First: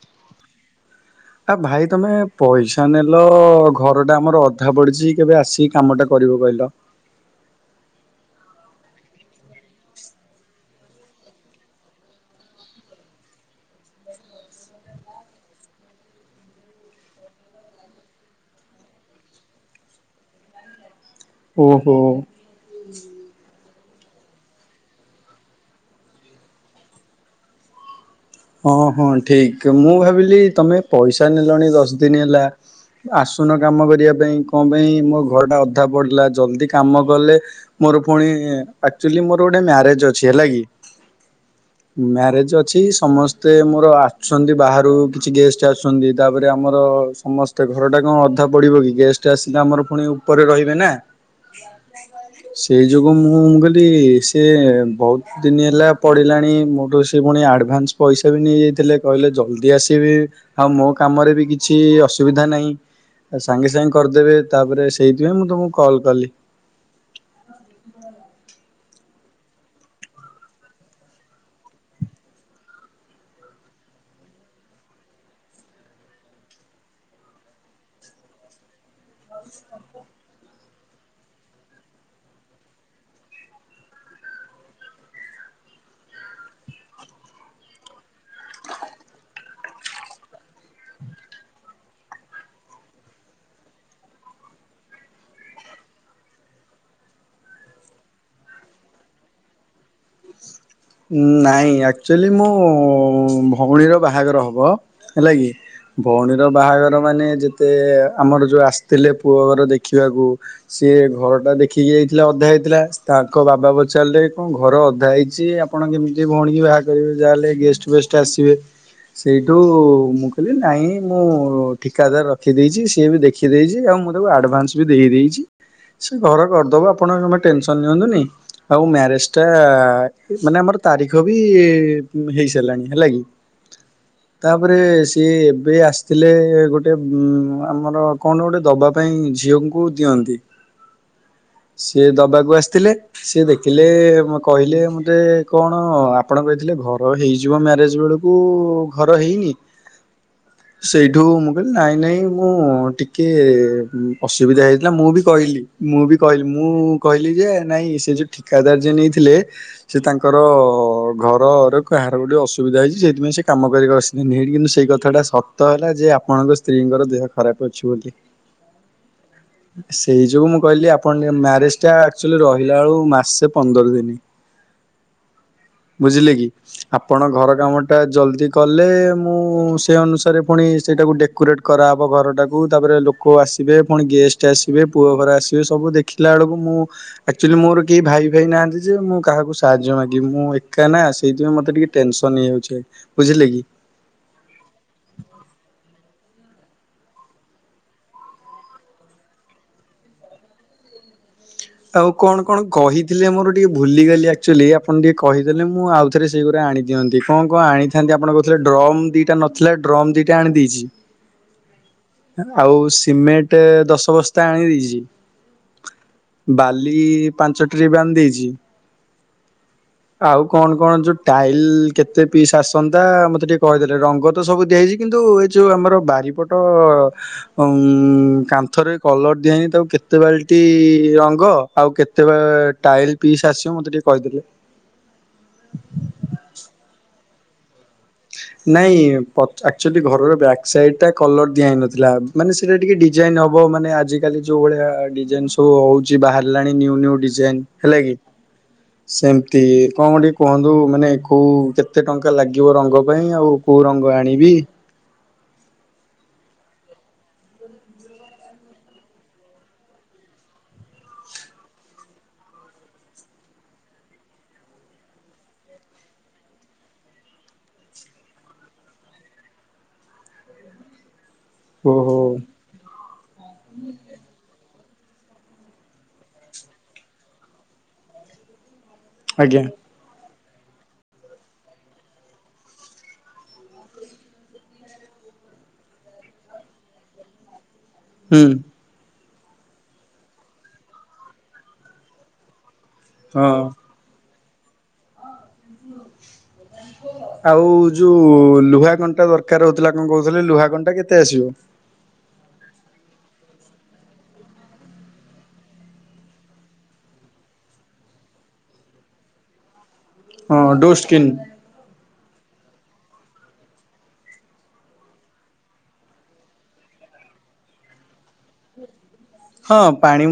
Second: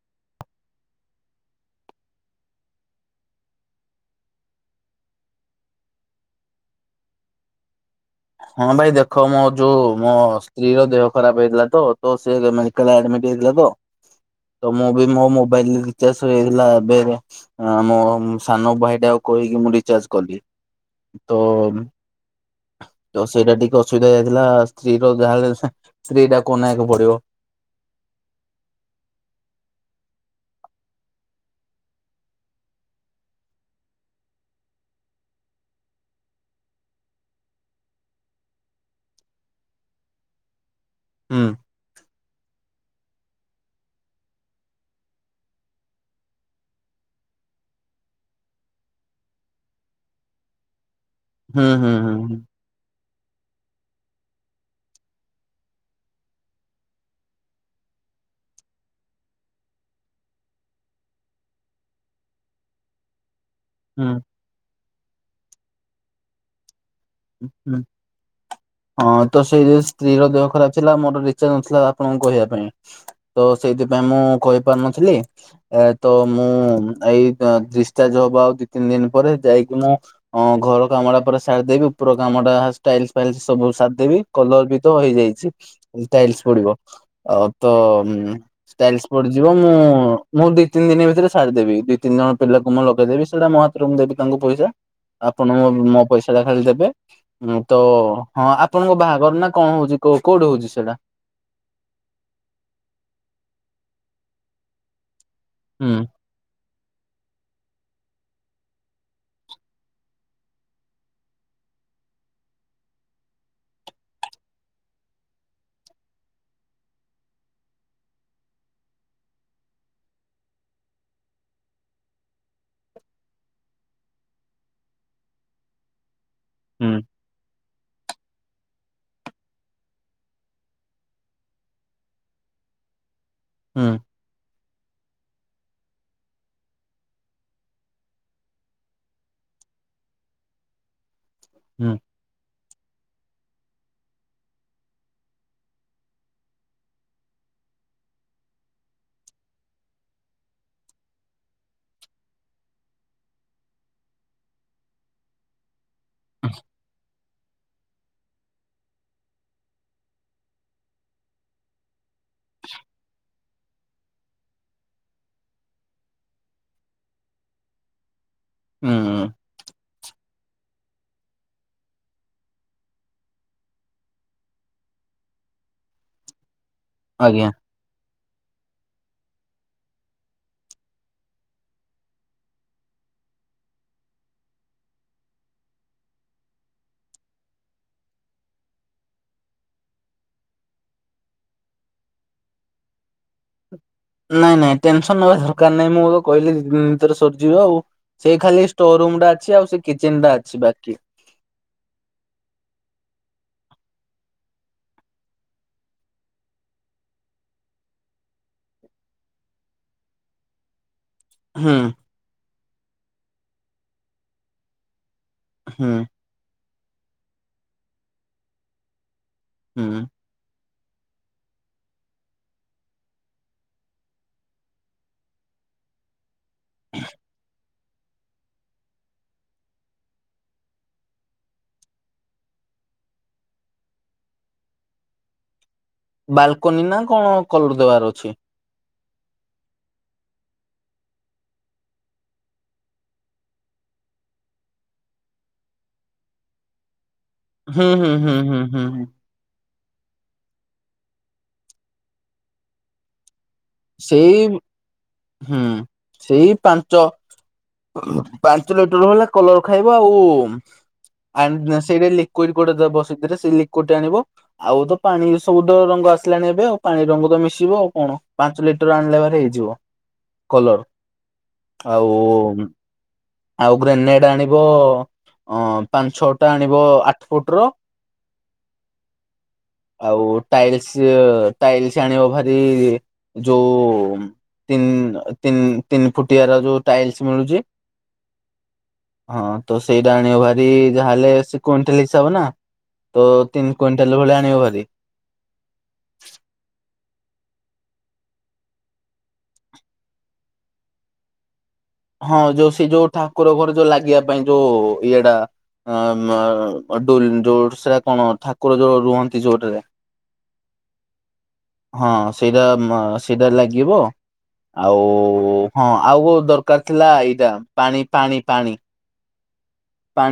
? ଆ ଭାଇ ତମେ ପଇସା ନେଲ ଘରଟା ଆମର ଅଧା ପଡିଛି କେବେ ଆସି କି କାମଟା କରିବ କହିଲ। ହଁ ଭାଇ ଦେଖ ମୋ ଯୋଉ ମୋ ସ୍ତ୍ରୀ ର ଦେହ ଖରାପ ହେଇଥିଲା ତ ତ ସେ ମେ ମେଡ଼ିକାଲ ଆଡମିଟ୍ ହେଇଥିଲା ତ ମୁଁ ବି ମୋ ମୋବାଇଲ ରିଚାର୍ଜ ସରି ଯାଇଥିଲା ହେଇଥିଲା ଏବେ ଏବେ। ଅଁ ମୋ ସାନ ଭାଇଟାକୁ କହିକି ମୁଁ ରିଚାର୍ଜ କଲି। ତ ଓହୋ। ତ ସେଇଟା ଟିକେ ଅସୁବିଧା ହେଇ ଯାଇଥିଲା ସ୍ତ୍ରୀ ର ଯାହା ହେଲେ ହେଁ ସ୍ତ୍ରୀ ଟାକୁ ଅନେଇବାକୁ ପଡିବ। ହଁ ହଁ ଠିକ ମୁଁ ଭାବିଲି ତମେ ପଇସା ନେଲଣି ଦଶ ଦିନି ହେଲା। ଆସୁନ କାମ କରିବା ପାଇଁ କଁ ପାଇଁ ମୋ ଘରଟା ଅଧା ପଡ଼ିଲା ଜଲ୍ଦି କାମ କଲେ। ମୋର ପୁଣି ଆକ୍ଚୁଆଲି ମୋର ଗୋଟେ ମ୍ୟାରେଜ ଅଛି ହେଲା କି। ହୁଁ। ମ୍ୟାରେଜ ଅଛି ସମସ୍ ସମସ୍ତେ ମୋର ଆସୁଛନ୍ତି ବାହାରୁ କିଛି ଗେଷ୍ଟ ଆସୁଛନ୍ତି ତାପରେ ଆମର ସମସ୍ ତ ଘରଟା କଣ ଅଧା ପଡ଼ିବ କି ଗେଷ୍ଟ ଆସିକି ଆମର ପୁଣି ଉପରେ ରହିବେ ନା ହୁଁ ହୁଁ ହୁଁ ହଁ। ସେଇ ଯୋଗୁ ମୁଁ ମୁଁ କହିଲି ସେିଏ ବହୁତ ଦିନ ହେଲା ପଡ଼ିଲାଣି ମୋଠୁ ସେ ପୁଣି ଆଡ଼ଭାନ୍ସ। ପଇସା ବି ନେଇଯାଇଥିଲେ କହିଲେ ଜଲ୍ଦି ଆସିବି। ଆଉ ମୋ କାମରେ ବି କିଛି ଅସୁବିଧା ନାହିଁ। ସାଙ୍ଗେ ସାଙ୍ଗେ ହୁଁ କରିଦେବେ ତାପରେ ସେଇଥିପାଇଁ ମୁଁ ତୁମକୁ କଲ୍ କଲି ହୁଁ ହଁ ତ ସେଇ ସ୍ତ୍ରୀ ର ଦେହ ଖରାପ ଥିଲା ମୋର ରିଚାର୍ଜ ନଥିଲା ଆପଣଙ୍କୁ କହିବା ପାଇଁ। ତ ସେଇଥିପାଇଁ ମୁଁ କହିପାରୁନଥିଲି। ଏ ତ ମୁଁ ଏଇ ଡିସଚାର୍ଜ ହବ ଆଉ ଦି ତିନି ଦିନ ପରେ ଯାଇକି ମୁଁ। ହଁ ଘର କାମୁଡା ପରେ ସାାରଦେବି ର କାମ ଟା ଷ୍ଟାଇଲ ଫାଇଲ ସବୁ ସାଧ ବି କଲର ବିିତ ହେଇଯାଇଛି। ଟାଇଲସ ପଡିବ ଆଉ ତ ପଡିଯିବ ମୁଁ ଦି ତିନି ଦ ଭିତରେଛାଡିଦେବି ଦି ତିନି ଜଣ ପିଲାକୁ ମୁଁ ଲଗେଇେବି ସେଇଟା ମ ଦେବି ତାଙ୍କୁ ପଇସା ଆପଣ ମୋ ପଇସା ଟା ଖାଲି ଦେବେ ଉଁ ତ ହଁ ଆପଣଙ୍କ ବାହାଘର ନା କଣ ହଉଛିଉ କୋଉଠି ହଉଛି ସେଇଟା ନାଇଁ ଆକ୍ଚୁଆଲି ମୁଁ ଭଉଣୀର ବାହାଘର ହବ। ହେଲା କି ହୁଁ ଭଉଣୀର ବାହାଘର ମାନେ ଯେତେ ଆମର ଯୋଉ ଆସିଥିଲେ ପୁଅ ଘର ଦେଖିବାକୁ। ସିଏ ଘର ଟା ଦେଖିକି ଯାଇଥିଲା ଅଧା ହେଇଥିଲା ତାଙ୍କ ବାବା ପଚାରିଲେ କଣ ଘର ଅଧା ହେଇଛି। ଆପଣ କେମିତି ଭଉଣୀ ବାହା କରିବେ ଯାହାହେଲେ ଗେଷ୍ଟ ଫେଷ୍ଟ ଆସିବେ। ସେଇଠୁ ମୁଁ କହିଲି ନାଇଁ ମୁଁ ଠିକାଦାର ରଖିଦେଇଛି ସିଏ ବି ଦେଖ ରଖିଦେଇଛି ଆଉ ମୁଁ ତାକୁ ଆଡ଼ଭାନ୍ସ ବି ଦେଇେଇଛି। ସେ ଘର କରିଦବ ହୁଁ ଆପଣ ଆମେ ଟେନସନ ନିଅନ୍ତୁନି ଆଉ ମ୍ୟାରେଜ ଟା ମାନେ ଆମର ତାରିଖ ବି ହେଇ ସାରିଲାଣି ହେଲା କି ହୁଁ ତାପରେ ସିଏ ଏବେ ଆସିଥିଲେ ଗୋଟେ ଆମର କଣ ଗୋଟେ ଦବା ପାଇଁ ଝିଅଙ୍କୁ ଦିଅନ୍ତି। ହୁଁ। ସିଏ ଦବାକୁ ଆସିଥିଲେ ସିଏ ଦେଖିଲେ କହିଲେ। ରେ କଣ ଆପଣ କହିଥିଲେ ଘର ହେଇଯିବ ମ୍ୟାରେଜ ବେଳକୁ ଘର ହେଇନି। ସେଇଠୁ ମୁଁ କହିଲି ନାଇଁ ନାଇଁ ମୁଁ ଟିକେ ଅସୁବିଧା ହେଇଥିଲା ମୁଁ ବି କହିଲି। ମୁଁ ବି କହିଲି ମୁଁ କହିଲି ଯେ ନାଇଁ ସେ ଯୋଉ ଠିକାଦାର ଯେ ନେଇଥିଲେ। ସେ ତାଙ୍କର ଘରରେ କାହାର ଗୋଟେ ଅସୁବିଧା ହେଇଛି ସେଥିପାଇଁ ସେ କାମ କରିକି ଅ ନଠ କିନ୍ତୁ ସେଇ କଥାଟା ସତ ହେଲା ଯେ ଆପଣଙ୍କ ସ୍ତ୍ରୀଙ୍କର ଦେହ ଖରାପ ଅଛି ବୋଲି ହୁଁ ସେଇ ଯୋଗୁଁ ମୁଁ କହିଲି ଆପଣ ମ୍ୟାରେଜ ଟା ଆକ୍ଚୁଆଲି ରହିଲା ବଳ ମାସେ ପନ୍ଦର ଦିନ। ବୁଝିଲେ କି ଆପଣ ଆଜ୍ଞା ଘର କାମ ଟା ଜଲ୍ଦି କଲେ ମୁଁ ସେ ଅନୁସାରେ ପୁଣି ସେଇଟାକୁ ଡେକୋରେଟ୍ କରାହେବ ଘରଟାକୁ ତାପରେ କେଉ ଆସିବେ ପୁଣି ଗେଷ୍ଟ ଆସିବେ ପୁଅ ଘର ଆସିବେ ସବୁ ଦେଖିଲା ବେଳକୁ ମୁଁ ଆକ୍ଚୁଆଲି ମୋର କେହି ଭାଇ ଭାଇ ନାହାନ୍ତି ଯେ ମୁଁ କାହାକୁ ସାହାଯ୍ୟ ମାଗି ମୁଁ ଏକା ନା ସେଇଥିପାଇଁ ମୋତେ ଟିକିେ ଟେନସନ୍ ହେଇଯାଉଛି ବୁଝିଲେ କି ନାଇଁ ନାଇଁ ଟେନସନ ନବା ଦରକାର ନାଇଁ ମୁଁ କହିଲିିତରେ ସରିଯିବ ଆଉ। ସେଇ ଖାଲି ଷ୍ଟୋର ରୁମ୍ ଟା ଅଛି ଆଉ ସେ କିଚେନ ଟା ଅଛି ବାକି ଆଉ କଣ କଣ କହିଥିଲେ ମୋର ଟିକେ ଭୁଲିଗଲି ଆଚୁଆଲି ଆପଣ ଟିକେ କହିଦେଲେ ମୁଁ ଆଉ ରେ ସେଇଗୁା ଆଣି ଦିଅନ୍ତି କଣ କଣ ଆଣିଥାନ୍ତି ଆପଣ କହୁଥିଲେ ଡ୍ରମ୍ ଦିଟା ନଥିଲା ଡ୍ରମ୍ ଦିଟା ଆଣିଦେଇଛି। ହୁଁ। ଆଉ ସିମେଣ୍ଟ ଦଶ ବସ୍ତା ଆଣି ଦେଇଛି। ହୁଁ। ବାଲି ପାଞ୍ଚ ଟ୍ରିପ ଆଣିଦେଇଛି। ହୁଁ। ଆଉ କ'ଣ କ'ଣ ଯୋଉ ଟାଇଲ କେତେ ପିସ୍ ଆସନ୍ତା ମତେ ଟିକେ କହିଦେଲେ, ରଙ୍ଗ ତ ସବୁ ଦିଆ ହେଇଛି କିନ୍ତୁ ଏ ଯୋଉ ଆମର ବାରିପଟ ଅ ଉଁ କାନ୍ଥରେ କଲର ଦିଆ ହେଇନି ତାକୁ କେତେ ବାଲଟି ଅ ଙ୍ଗ ଆଉ କେତେ ବେ ଟାଇଲ ପିସ୍ ଆସିବ ମୋତେ ଟିକେ କହିଦବୁ। ବାଲକୁନି ନା କ'ଣ କଲର ଦବାର ଅଛି? ନାଇଁ ପଚ ଆକଚୁଲି ଘରର ବ୍ୟାକ ସାଇଡ ଟା କଲର ଦିଆ ହେଇନଥିଲା ମାନେ ସେଟା ଟିକେ ଡିଜାଇନ ହବ ମାନେ ଆଜିକାଲି ଯୋଉ ଭଳିଆ ଡିଜାଇନ ସବୁ ହଉଛି ବାହାରିଲାଣି ନ୍ୟୁୁ ନ୍ୟୁ ଡି ଯାଇନ୍ ହୁଁ ହୁଁ ହେଲାକି ହୁଁ ହୁଁ ହୁଁ ହୁଁ। ସେମ୍ ତି କଣ ଗୋଟେ କୁହନ୍ତୁ ମାନେ କୋଉ କେତେ ଟଙ୍କା ଲାଗିବ ରଙ୍ଗ ପାଇଁ, ଆଉ କୋଉ ରଙ୍ଗ ସେଇ ଆଣିବି ହୁଁ ସେଇ ପାଞ୍ଚ ପାଞ୍ଚ ଲିଟର ବଲେ କଲର ଖାଇବ ଆଉ [inaudible] ସେଇଟା ଲିକୁଇଡ ଗୋଟେ ଦବ ସେଥିରେ ସେଇ ଲିକୁଇଡ ଆଣିବ ଆଉ ତ ପାଣି ସବୁ ତ ରଙ୍ଗ ଆସିଲାଣି ଏବେ ଆଉ ପାଣି ରଙ୍ଗ ତ ମିଶିବ ଆଉ କଣ। ପାଞ୍ଚ ଲିଟର ଆଣିଲେ ହାରି ହେଇଯିବ କଲର। ଓହୋ ଆଉ ଆଉ ଗ୍ରେନେଡ ଆଣିବ ଅ ପାଞ୍ଚ, ଛଅଟା ଆଣିବ ଆଠ ଫୁଟର ଆଉ ଆଜ୍ଞା। ଆଉ ଟାଇଲସ ଟାଇଲସ ଆଣିବ ଭାରି ଯୋଉ ତିନ ତିନି ତିନି ଫୁଟିଆର ଯୋଉ ଟାଇଲସ ମିଳୁଛି। ହୁଁ। ହଁ ତ ସେଇଟା ଆଣିବ ଭାରି ଯାହା ହେଲେ ସେ କୁଣ୍ଟାଲ ହିସାବ ନା। ତ ହଁ ତିନି କୁଇଣ୍ଟାଲ ଭଳି ଆଣିବ ହାରି। ଆଉ ଯୋଉ ଲୁହା କଣ୍ଟା ଦରକାର ହଉଥିଲା କଣ କହୁଥିଲେ, ଲୁହା କଣ୍ଟା କେତେ ଆସିବ? ହଁ ଯୋଉ ସେ ଯୋଉ ଠାକୁର ଘର ଯୋଉ ଲାଗିବା ପାଇଁ ଯୋଉ ଇଏଟା [inaudible] ଡୋର୍ସ ନା କଣ ଠାକୁର ଯୋଉ ରୁହନ୍ତି ଯୋଉଥିରେ। ହଁ ଡୋର୍ଷକ୍ରିନ। ହଁ ସେଇଟା ସେଇଟା ଲାଗିବ। ଆଉ ହଁ ଆଉ କୋଉ ଦରକାର ଥିଲା ଏଇଟା ପାଣି ପାଣି ପାଣି। ହଁ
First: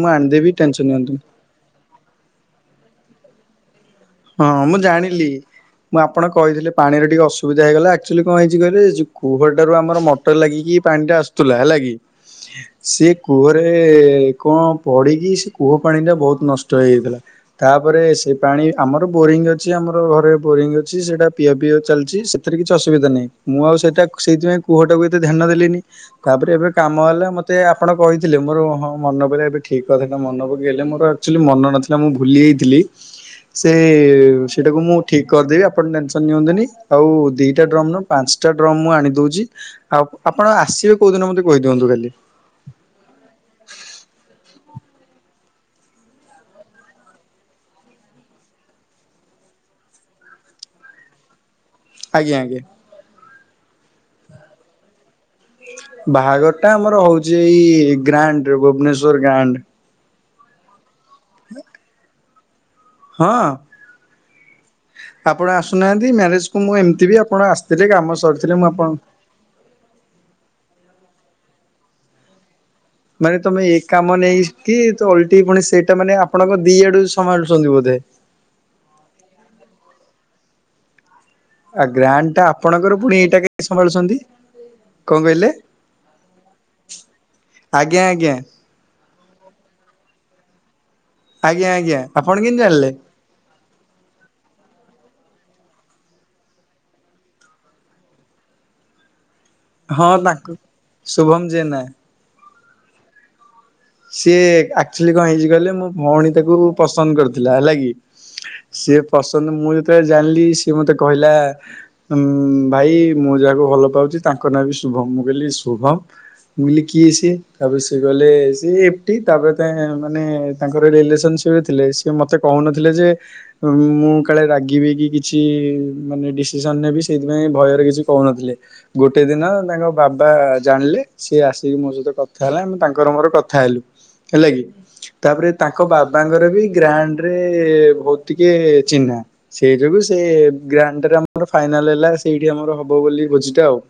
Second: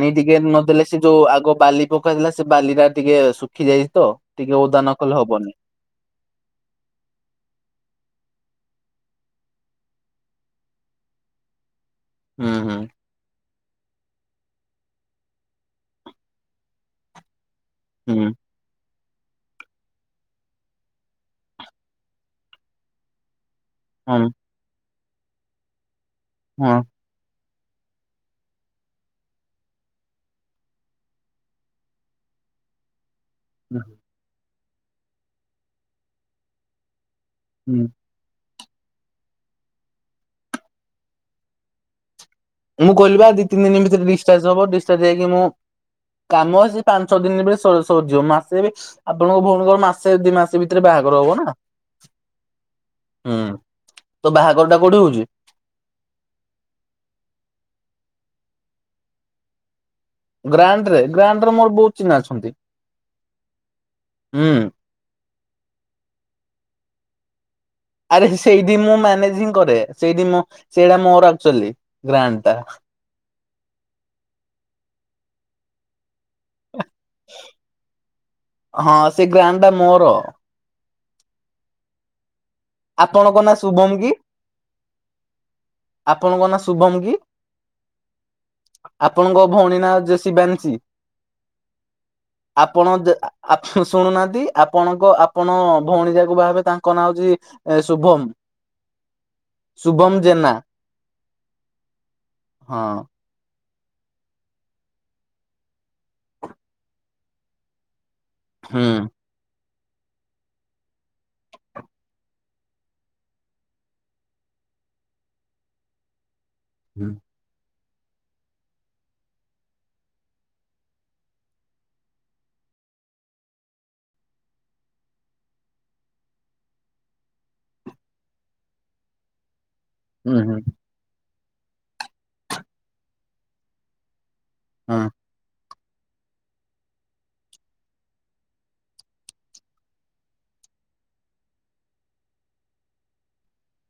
ମୁଁ ଟିକେ ଆଣିଦେବି ନଦେଲେ ଟେନସନ ସେ ଯୋଉ ନିଅନ୍ତୁନି ଆଗ ବାଲି ପକାହେଇଥିଲା ସେ ବାଲି ଟା ଟିକେ ଶୁଖି ଯାଇଛି ତ। ଟିକେ ହଁ, ମୁଁ ଓଦା ନ କଲେ ଜାଣିଲି। ହବନି ମୁଁ ଆପଣ କହିଥିଲେ ପାଣିରେ ଟିକେ ଅସୁବିଧା ହେଇଗଲା। ଆକଚୁଆଲି କଣ ହେଇଛି କହିବି କୁହଲ ଟାରୁ ଆମର ମଟର ଲାଗିକି ପାଣିଟା ଆସୁ ଥିଲା ହେଲାକି ହୁଁ ହୁଁ ସିଏ କୂଅରେ କ'ଣ ପଡିକି ସେ କୂଅ ପାଣିଟା ବହୁତ ନଷ୍ଟ ହେଇଯାଇଥିଲା। ତାପରେ, ହୁଁ ସେ ପାଣି ଆମର ବୋରିଙ୍ଗ ଅଛି ଆମର ଘରେ ବୋରିଙ୍ଗ ଅଛି ସେଟା ପିଆ ପିଆ ଚାଲିଛି, ସେଥିରେ କିଛି ଅସୁବିଧା ନାହିଁ। ମୁଁ ଆଉ ସେ ହଁ ସେଇଥିପାଇଁ କୁଅଟା କୁ ଏତେ ଧ୍ୟାନ ଦେଲିନି ତାପରେ, ଏବେ ହଁ କାମ ହେଲା ମ ମତେ ଆପଣ କହିଥିଲେ ମୋର ହଁ ମନ ପଇଲା, ଏବେ ଠିକ କଥାଟା ମନେ ପକେଇଲେ ମୋର ଆକ୍ଚୁଲି ମନେ ନଥିଲା। ମୁଁ ଭୁଲିଯାଇଥିଲି। ସେ ସେଟାକୁ ମୁଁ ଠିକ କରିଦେବି ଆପଣ ଟେନସନ ନିଅନ୍ତୁନି ଆଉ ଦିଟା ହୁଁ ଡ୍ରମ ନ ପାଞ୍ଚଟା ଡ୍ରମ ମୁଁ ଆଣିଦଉଛି, ଆଉ ଆପଣ ଆସିବେ କେଉଁଦିନ ମୋତେ କହିଦିଅନ୍ତୁ ଖାଲି? ମୁଁ କହିଲିବା ଦି ତିିନି ଦିନ ଭିତରେ ଡିସଚାର୍ଜ ହବ ଡିସଚାର୍ଜ ହେଇିକି ମୁଁ କାମ ଅଛି ପାଞ୍ଚ ଛଅ ଦିନ ଭିତରେ ସର୍ ସରିଯିବ ମାସେବି ଆପଣଙ୍କ ଭଉଣୀଙ୍କର ମାସେ ଦି ମାସ ଭିତରେ ବାହାଘର ହବ ନା। ଆଜ୍ଞା ଆଜ୍ଞା। ହୁଁ ତୋ ବାହାଘର ଟା କୋଉଠି ହଉଛି? ବାହାଘର ଟା ଆମର ହଉଛି ଏଇ ଗ୍ରାଣ୍ଡରେ ଭୁବନେଶ୍ଵର ଗ୍ରାଣ୍ଡ। ଗ୍ରାଣ୍ଡରେ ଗ୍ରାଣ୍ଡରେ ମୋର ବହୁତ ଚିହ୍ନା ଅଛନ୍ତି। ହଁ ହୁଁ ଆପଣ ଆସୁନାହାନ୍ତି ମ୍ୟାରେଜକୁ ମୁଁ ଏମିତି ବି ଆପଣ ଆସି ଆରେ ସେଇଠି ମୁଁ ମ୍ୟାନେଜିଙ୍ଗ କରେ ସେଇଠି ମୁ ସେଇଟା ମୋର ଆକଚୁଆଲି ଗ୍ରାଣ୍ଡ ଟା। ମାନେ ତମେ ଏ କାମ ନେଇକି ତ ଅଲଟି ପୁଣି ସେଇଟା ମାନେ ଆପଣଙ୍କ ଦି ଆଡୁ ସମାଳୁଛନ୍ତି ବୋଧେ। ହଁ ସେ ଗ୍ରାଣ୍ଡ ଟା ମୋର। ଆଉ ଗ୍ରାଣ୍ଡ ଟା ଆପଣଙ୍କର ପୁଣି ଏଇଟା ଆପଣଙ୍କ ନାଁ କେମିତି ଶୁଭମ କି? ସମ୍ଭାଳୁଛନ୍ତି। କଣ କହିଲେ ଆପଣଙ୍କ ନାଁ ଶୁଭମ କି ଆଜ୍ଞା ଆଜ୍ଞା। ଆପଣଙ୍କ ଭଉଣୀ ନାଁ ଯେ ଶିବାଂଶୀ ଆଜ୍ଞା ଆଜ୍ଞା ଆପଣ କେମିତି ଜାଣିଲେ ଆପଣ ଆପଣ ଶୁଣୁନାହାନ୍ତି ଆପଣଙ୍କ ଆପଣ ଭଉଣୀ ଯାକୁ ବାହାହେବେ ତାଙ୍କ ନାଁ ହଉଛି ଏ ଶୁଭମ ହଁ ଶୁଭମ ତାଙ୍କୁ ଜେନା। ଶୁଭମ ଜେନା ହଁ। ସିଏ ଆକ୍ଚୁଆଲି କଣ ହେଇଛି କହିଲେ ମୋ ଭଉଣୀ ତାକୁ ପସନ୍ଦ କରିଥିଲା ହେଲା କି। ହୁଁ। ସିଏ ପସନ୍ଦ ମୁଁ ଯେତେବେଳେ ଜାଣିଲି ସିଏ ମତେ କହିଲା। ଭାଇ ମୁଁ ଯାହାକୁ ଭଲ ପାଉଛି ତାଙ୍କ ନାଁ ବି ଶୁଭମ ମୁଁ କହିଲି ଶୁଭମ। ମୁ କହିଲି ହୁଁ କିଏ ସିଏ ତାପରେ ସିଏ କହିଲେ ସିଏ ଏଫଟି ତାପରେ ମାନେ ତାଙ୍କର ରିଲେସନ୍ସିପ୍ ଥିଲେ ସିଏ ମୋତେ କହୁନଥିଲେ ଯେ ମୁଁ କାଳେ ରାଗିବି କି କିଛି ମାନେ ଡିସିସନ ନେବି ସେଇଥିପାଇଁ ଭୟରେ କିଛି କହୁନଥିଲେ। ଗୋଟେ ଦିନ ତାଙ୍କ ବାବା ହୁଁ ହୁଁ ଜାଣିଲେ ସିଏ ଆସିକି ମୋ ସହିତ କଥା ହେଲା ଆମ ତାଙ୍କର ମୋର କଥା ହେଲୁ ହେଲା କି। ହୁଁ। ତାପରେ ତାଙ୍କ ବାବାଙ୍କର ବି ଗ୍ରାଣ୍ଡରେ ବହୁତ ଟିକେ ଚିହ୍ନା। ସେଇ ଯୋଗୁ ସେ ଗ୍ରାଣ୍ଡଟାରେ ଆମର ଫାଇନାଲ ହେଲା ସେଇଠି ଆମର ହବ ବୋଲି ଖୋଜିଟା ଆଉ। [inaudible]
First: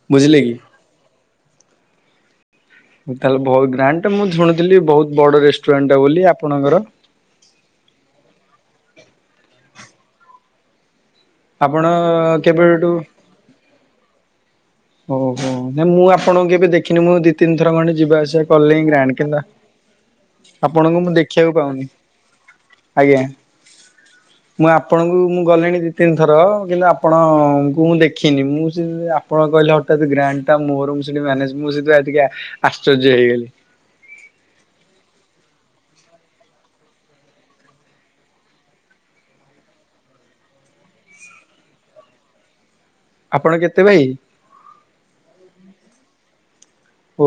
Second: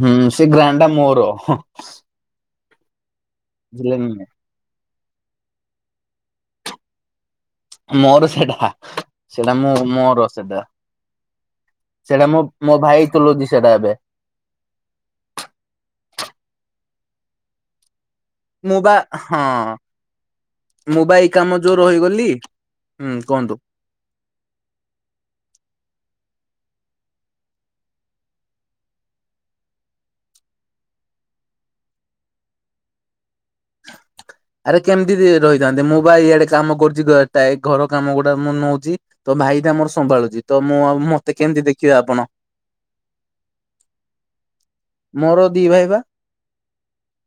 ହୁଁ ବୁଝିଲେ ସେ କି? ଗ୍ରାଣ୍ଡ ଟା ମୋର। ମୁଁ ତାହେଲେ ବହୁତ ବୁଝିଲେ କି ଗ୍ରାଣ୍ଡଟା ମୁଁ ଶୁଣିଥିଲି ବହୁତ ବଡ଼ ରେଷ୍ଟୁରାଣ୍ଟା ବୋଲି ଆପଣଙ୍କର। ମୋର ସେଟା ସେଟା ମୁଁ ମୋର ସେଟା। ଆପଣ ସେଟା ମୋ ମୋ କେବେଠୁ ଭାଇ ଚଲଉଛି ସେଟା ଏବେ। ଓହୋ ନାଇ ମୁଁ ଆପଣଙ୍କୁ କେବେ ଦେଖିନି ମୁଁ ଦି ତିନିଥର ଖଣ୍ଡେ ଯିବା ଆସିବା ମୁଁ କଲିଙ୍ଗ ବା ଗ୍ରାଣ୍ଡ କି ନା। ହଁ ଆପଣଙ୍କୁ ମୁଁ ବା ଏଇ ଦେଖିବାକୁ କାମ ଯୋଉ ପାଉନି ରହିଗଲି ହୁଁ ଆଜ୍ଞା। କୁହନ୍ତୁ। ମୁଁ ଆପଣଙ୍କୁ ମୁଁ ଗଲିଣି ଦି ତିନି ଥର କିନ୍ତୁ ଆପଣଙ୍କୁ ମୁଁ ଦେଖିନି ମୁଁ ସେ ଆପଣ କହିଲେ ହଠତ୍ ଗ୍ରାଣ୍ଡ ଟା ମୋର ସେଠି ମାନେ ମୁଁ ସେଥିପାଇ ଟିକେ ଆଶ୍ଚର୍ଯ୍ୟ ହେଇଗଲି। ଆରେ କେମିତି ରହିଥାନ୍ତୀ ମୁଁ ବା ଇଆଡେ କାମ କରୁଛି ଟ ଘର କାମ ଗୁଡା ମୁଁ ନଉଛି। ତ ଭାଇଟା ମୋର ସମ୍ଭାଳୁଛି ତ ମୁଁ ଆଉ ମତେ କେମିତି ଦେଖିବେ ଆପଣ। ଆପଣ କେତେ ଭାଇ? ମୋର ଦି ଭାଇ ବା।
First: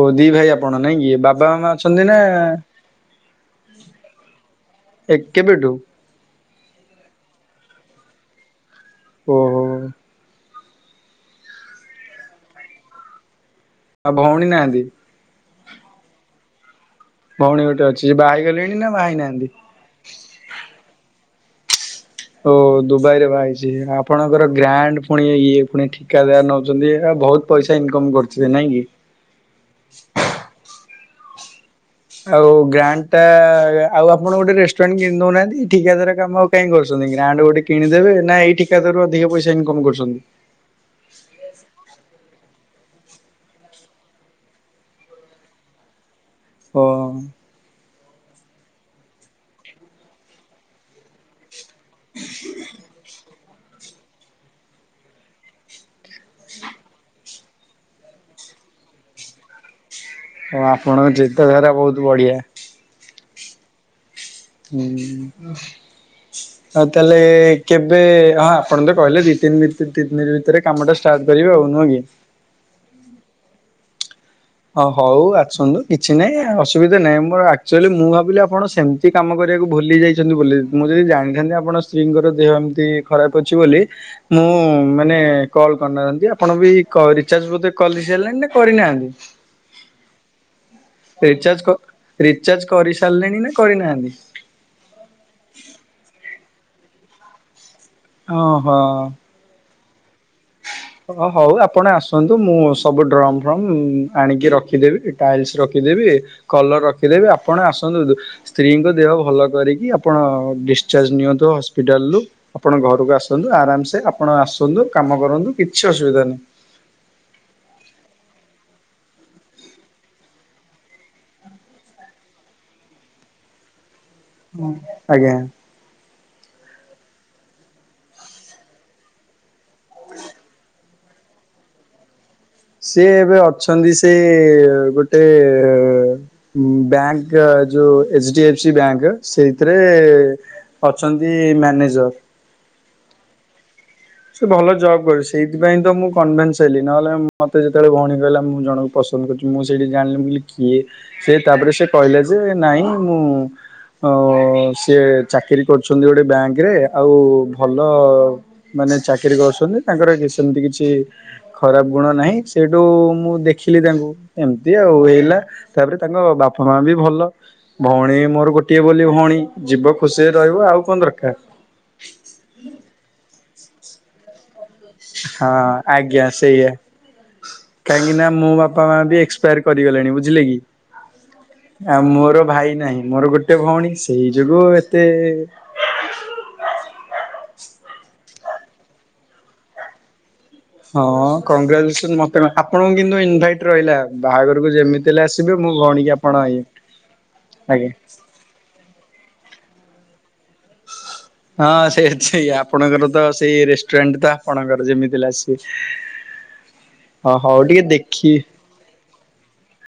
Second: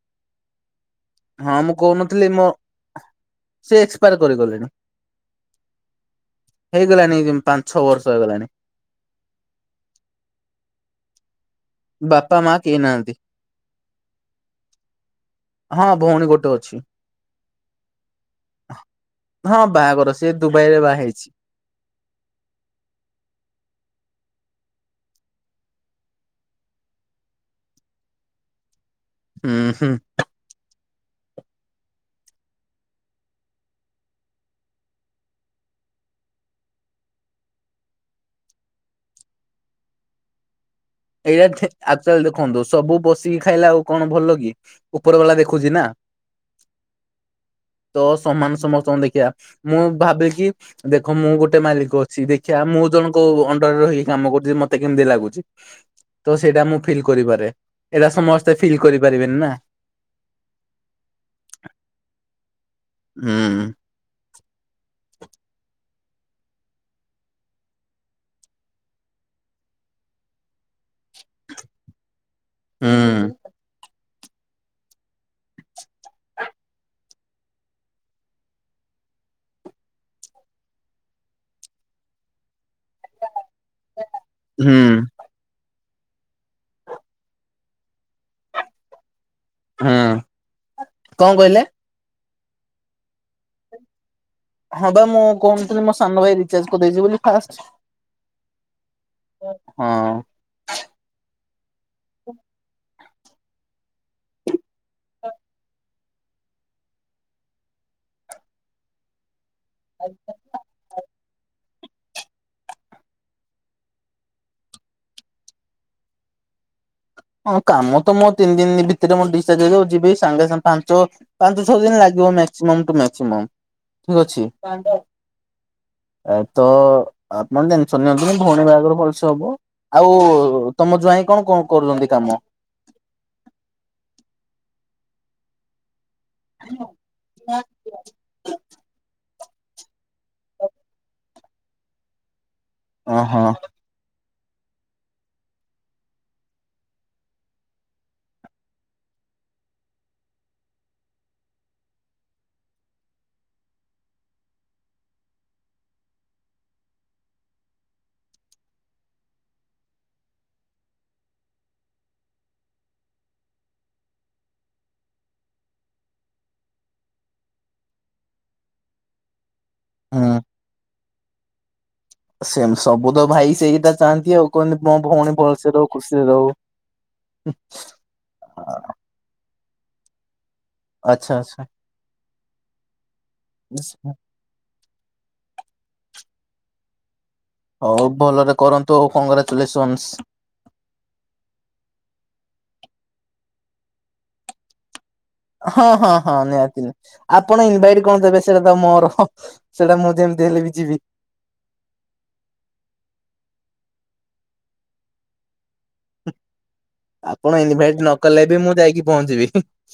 ଓ ଦି ଭାଇ ଆପଣ ନାଇ କି? ବାବା ହଁ ମାମା ମୁଁ ଅଛନ୍ତି ନା କହୁନଥିଲି ମୋ ସେ ଏକ୍ସପାୟାର କରିଗଲେଣି ଏ କେବେଠୁ? ହେଇଗଲାଣି ପାଞ୍ଚ ଛଅ ବର୍ଷ ହେଇଗଲାଣି। ଓହୋ। ବାପା ମାଁ କିଏ ନାହାନ୍ତି। ଆଉ ଭଉଣୀ ନାହାନ୍ତି। ହଁ ଭଉଣୀ ଗୋଟେ ଅଛି। ଭଉଣୀ ଗୋଟେ ଅଛି ଯେ ବାହା ହୋଇ ଗଲେଣି ନା ବାହା ହେଇ ନାହାନ୍ତି? ହଁ ବାହାଘର ସେ ଦୁବାଇ ରେ ବାହା ହେଇଛି। ଓ ଦୁବାଇରେ ବାହା ହେଇଛି ଆପଣଙ୍କର ଗ୍ରାଣ୍ଡ ପୁଣି ଇଏ ପୁଣି ଠିକାଦାର ନେଉଛନ୍ତି ଆ ବହୁତ ପଇସା ଇନକମ କରୁିଥିବେ ନାଇଁ କି? ହୁଁ-ହୁଁ। ଆଉ ଗ୍ରାଣ୍ଡ ଟା ଆଉ ଆପଣ ଗୋଟେ ରେଷ୍ଟୁରାଣ୍ଟ କିଣି ଦଉନାହାନ୍ତି ଠିକାଦାର କାମ କାଇଁ କରୁଛନ୍ତି ଗ୍ରାଣ୍ଡେ ଗୋଟେ କିଣିଦେବେ ନା ଏଇଠିକାଦାରୁ ଅଧିକ ପଇସା ଇନ୍କମ କରୁଛନ୍ତି? ଏଇୟା ଅକ୍ଚୁଆଲି ଦେଖନ୍ତୁ ସବୁ ବସିକି ଖାଇଲା ଆଉ କଣ ଭଲ କି? ଉପର ବାଲା ଦେଖୁଛି ନା। ହଁ। ତ ସମାନ ସମସ୍ତଙ୍କଙ୍କୁ ଦେଖିବା ମୁଁ ଭାବେ କି ଦେଖ ମୁଁ ଗୋଟେ ମାଲିକ ଅଛି ଦେଖିବା ମୁଁ ଜଣଙ୍କ ଅଣ୍ଡରରେ ରହିକି କାମ କରୁଛି ମତେ କେମିତି ଲାଗୁଛି। ତ ସେଇଟା ମୁଁ ଫିଲ୍ କରିପାରେ ଏଇଟା ସମସ୍ତେ ଫିଲ୍ କରିପାରିବେନି ନା ହଁ ଆପଣଙ୍କ ଚିନ୍ତା ଧାରା ବହୁତ ବଢିଆ। ହୁଁ। ହୁଁ। ହ ତାହେଲେ କେବେ ହଁ ଆପଣ ତ କହିଲେ ଦି ତିନି ଭିତରେ ଦି ଦ ଭିତରେ କାମଟା ଷ୍ଟାର୍ଟ କରିବା ଆଉ ନୁହଁ କି? ହୁଁ। ହଁ ହଉ ଆସନ୍ତୁ କିଛି ନାହିଁ ଅସୁବିଧା ନାହିଁ ମୋର ଆଚୁଆଲି ମୁଁ ଭାବିଲି ଆପଣ ସେମି ତି କାମ କରିବାକୁ ଭୁଲି ଯାଇଛନ୍ତି ବୋଲି ମୁଁ ଯଦି ଜାଣିଥାନ୍ତି ଆପଣ ସ୍ତ୍ରୀଙ୍କର ଦେହ ଏମିତି ଖରାପ ଅଛି ବୋଲି ମୁଁ ହୁଁ ମାନେ କଲ୍ କରିନଥାନ୍ତି ଆପଣ ବି ରିଚାର୍ଜ ବୋଧେ କଲ ସାରିଲେନି ନା କରିନାହାନ୍ତି? ହୁଁ। କଣ କହିଲେ ରିଚାର୍ଜ ରିଚାର୍ଜ କରି ସାରିଲେଣି ନା କରିନାହାନ୍ତି? ହଁ ବା ମୁଁ କହୁନଥିଲି ମୋ ସାନ ଭାଇ ରିଚାର୍ଜ କରିଦେଇଛି ବୋଲି ଫାଷ୍ଟ। ଓହୋ। ହଁ। ହ ହଉ ଆପଣ ଆସନ୍ତୁ ମୁଁ ସବୁ ଡ୍ରମ୍ ଫ୍ରମ ଆଣିକି ରଖିଦେବି ଟାଇଲ୍ସ ରଖିଦେବି କଲର ରଖିଦେବି ଆପଣ ଆସନ୍ତୁ ସ୍ତ୍ରୀଙ୍କ ଦେହ ଭଲ କରିକି ଆପଣ ଡି ଚାର୍ଜ ନିଅନ୍ତୁ ହସ୍ପିଟାଲରୁ ଆପଣ ଘରକୁ ଆସନ୍ତୁ ଆରାମସେ ଆପଣ ଆସନ୍ତୁ କାମ କରନ୍ତୁ। କିଛି ଅସୁବିଧା ନାହିଁ। ହଁ କାମ ତ ମୁଁ ତିନି ଦିନ ଭିତରେ ମୁଁ ଦିସଚାର୍ଜ ଯିବି ସାଙ୍ଗେ ସାଙ୍ଗେ ପାଞ୍ଚ ପାଞ୍ଚ ଛଅ ଦିନ ଲାଗିବ ମ୍ୟାକ୍ସିମମ୍ ଟୁ ମ୍ୟାକ୍ସିମମ୍ ଠିକ୍ ଅଛି। ଆଜ୍ଞା ଆଉ ତ ଆପଣ ଟେନସନ ନିଅନ୍ତୁନି ଭଉଣୀ ବାହାଘର ଭଲସେ ହବ। ଆଉ ତମ ଜୁଆଇଁ କଣ କଣ କରୁଛନ୍ତି କାମ? ସିଏ ଏବେ ଅଛନ୍ତି ସେ ଗୋଟେ ବ୍ୟାଙ୍କ ଯୋଉ H D F C bank ସେଇଥିରେ ଅଛନ୍ତି ମ୍ୟାନେଜର୍। ହଁ-ହଁ। ସେ ଭଲ ଜବ୍ କରିବେ ସେଇଥିପାଇଁ ତ ମୁଁ କନଭେନ୍ସ ହେଲି ନହେଲେ ମତେ ଯେତେବେଳେ ଭଉଣୀ କହିଲା ମୁଁ ଜଣକୁ ପସନ୍ଦ କରୁଛି ମୁଁ ସେଇଠି ଜାଣିଲି ମୁ କହିଲି କିଏ ସେ ତାପରେ ସେ କହିଲା ଯେ ନାଇଁ ମୁଁ ଅଁ ସିଏ ଚାକିରି କରୁଚନ୍ତି ଗୋଟେ ବ୍ୟାଙ୍କରେ ଆଉ ଭଲ ମାନେ ଚାକିରି କରୁଚନ୍ତି ତାଙ୍କର ଗି ସେମିତି କିଛି ଖରାପ ଗୁଣ ନାହିଁ। ସେଇଠୁ ମୁଁ ଦେଖିଲି ତାଙ୍କୁ ଏମିତି ଆଉ ହେଲା। ତାପରେ ତାଙ୍କ ବାପା ମା ବି ଭଲ। ଭଉଣୀ ମୋର ଗୋଟିଏ ବୋଲି ଭଉଣୀ ଯିବ ଖୁସିରେ ହୁଁ। ରହିବ ଆଉ କଣ ଦରକାର। ସେମ୍ ସବୁ ତ ଭାଇ ସେଇଟା ଚାହାନ୍ତି ଆଉ। କୁହନ୍ତି ମୋ ଭଉଣୀ ହଁ ଭଲସେ ରହୁ ଖୁସିରେ ଆଜ୍ଞା ରହୁ। ସେଇଆ କାହିଁକି ନା ମୋ ବାପା ମା ବି ଏ ଏକ୍ସପାୟାରି କରିଗଲେଣି ବୁଝିଲେ କି। ଆଚ୍ଛା ଆଚ୍ଛା। ଆ ମୋର ଭାଇ ନାହିଁ ମୋର ଗୋଟେ ଭଉଣୀ ସେଇ ଯୋଗୁ ଏତେ ହୋଉ ଭଲରେ କରନ୍ତୁ ଆଉ କଂଗ୍ରାଚୁଲେସନସ୍। ହଁ କଂଗ୍ରାଚୁଲେସନ ମତେ କଣ ଆପଣଙ୍କୁ କିନ୍ତୁ ଇନଭାଇଟି ରହିଲା ବାହାଘରକୁ ଯେମିତି ହେଲେ ଆସିବେ ମୁଁ ହଁ ଭଉଣୀକି ହଁ ଆପଣ ହଁ ଇଏ ନିହାତି ନିହାତି ଆପଣ ଆଜ୍ଞା ଇନଭାଇଟି କଣ ଦେବେ ସେଟା ତ ମୋର ସେଟା ମୁଁ ଯେମିତି ହେଲି ବି ଯିବି। ହଁ ସେ ସେଇଆ ଆପଣଙ୍କର ତ ସେଇ ରେଷ୍ଟୁରାଣ୍ଟ ତ ଆପଣଙ୍କର ଯେମିତି ହେଲେ ଆସି ଆପଣ ଇନଭାଇଟି ନ କଲେ ବି ମୁଁ ଯାଇକି ପହଞ୍ଚିବି ହିଁ।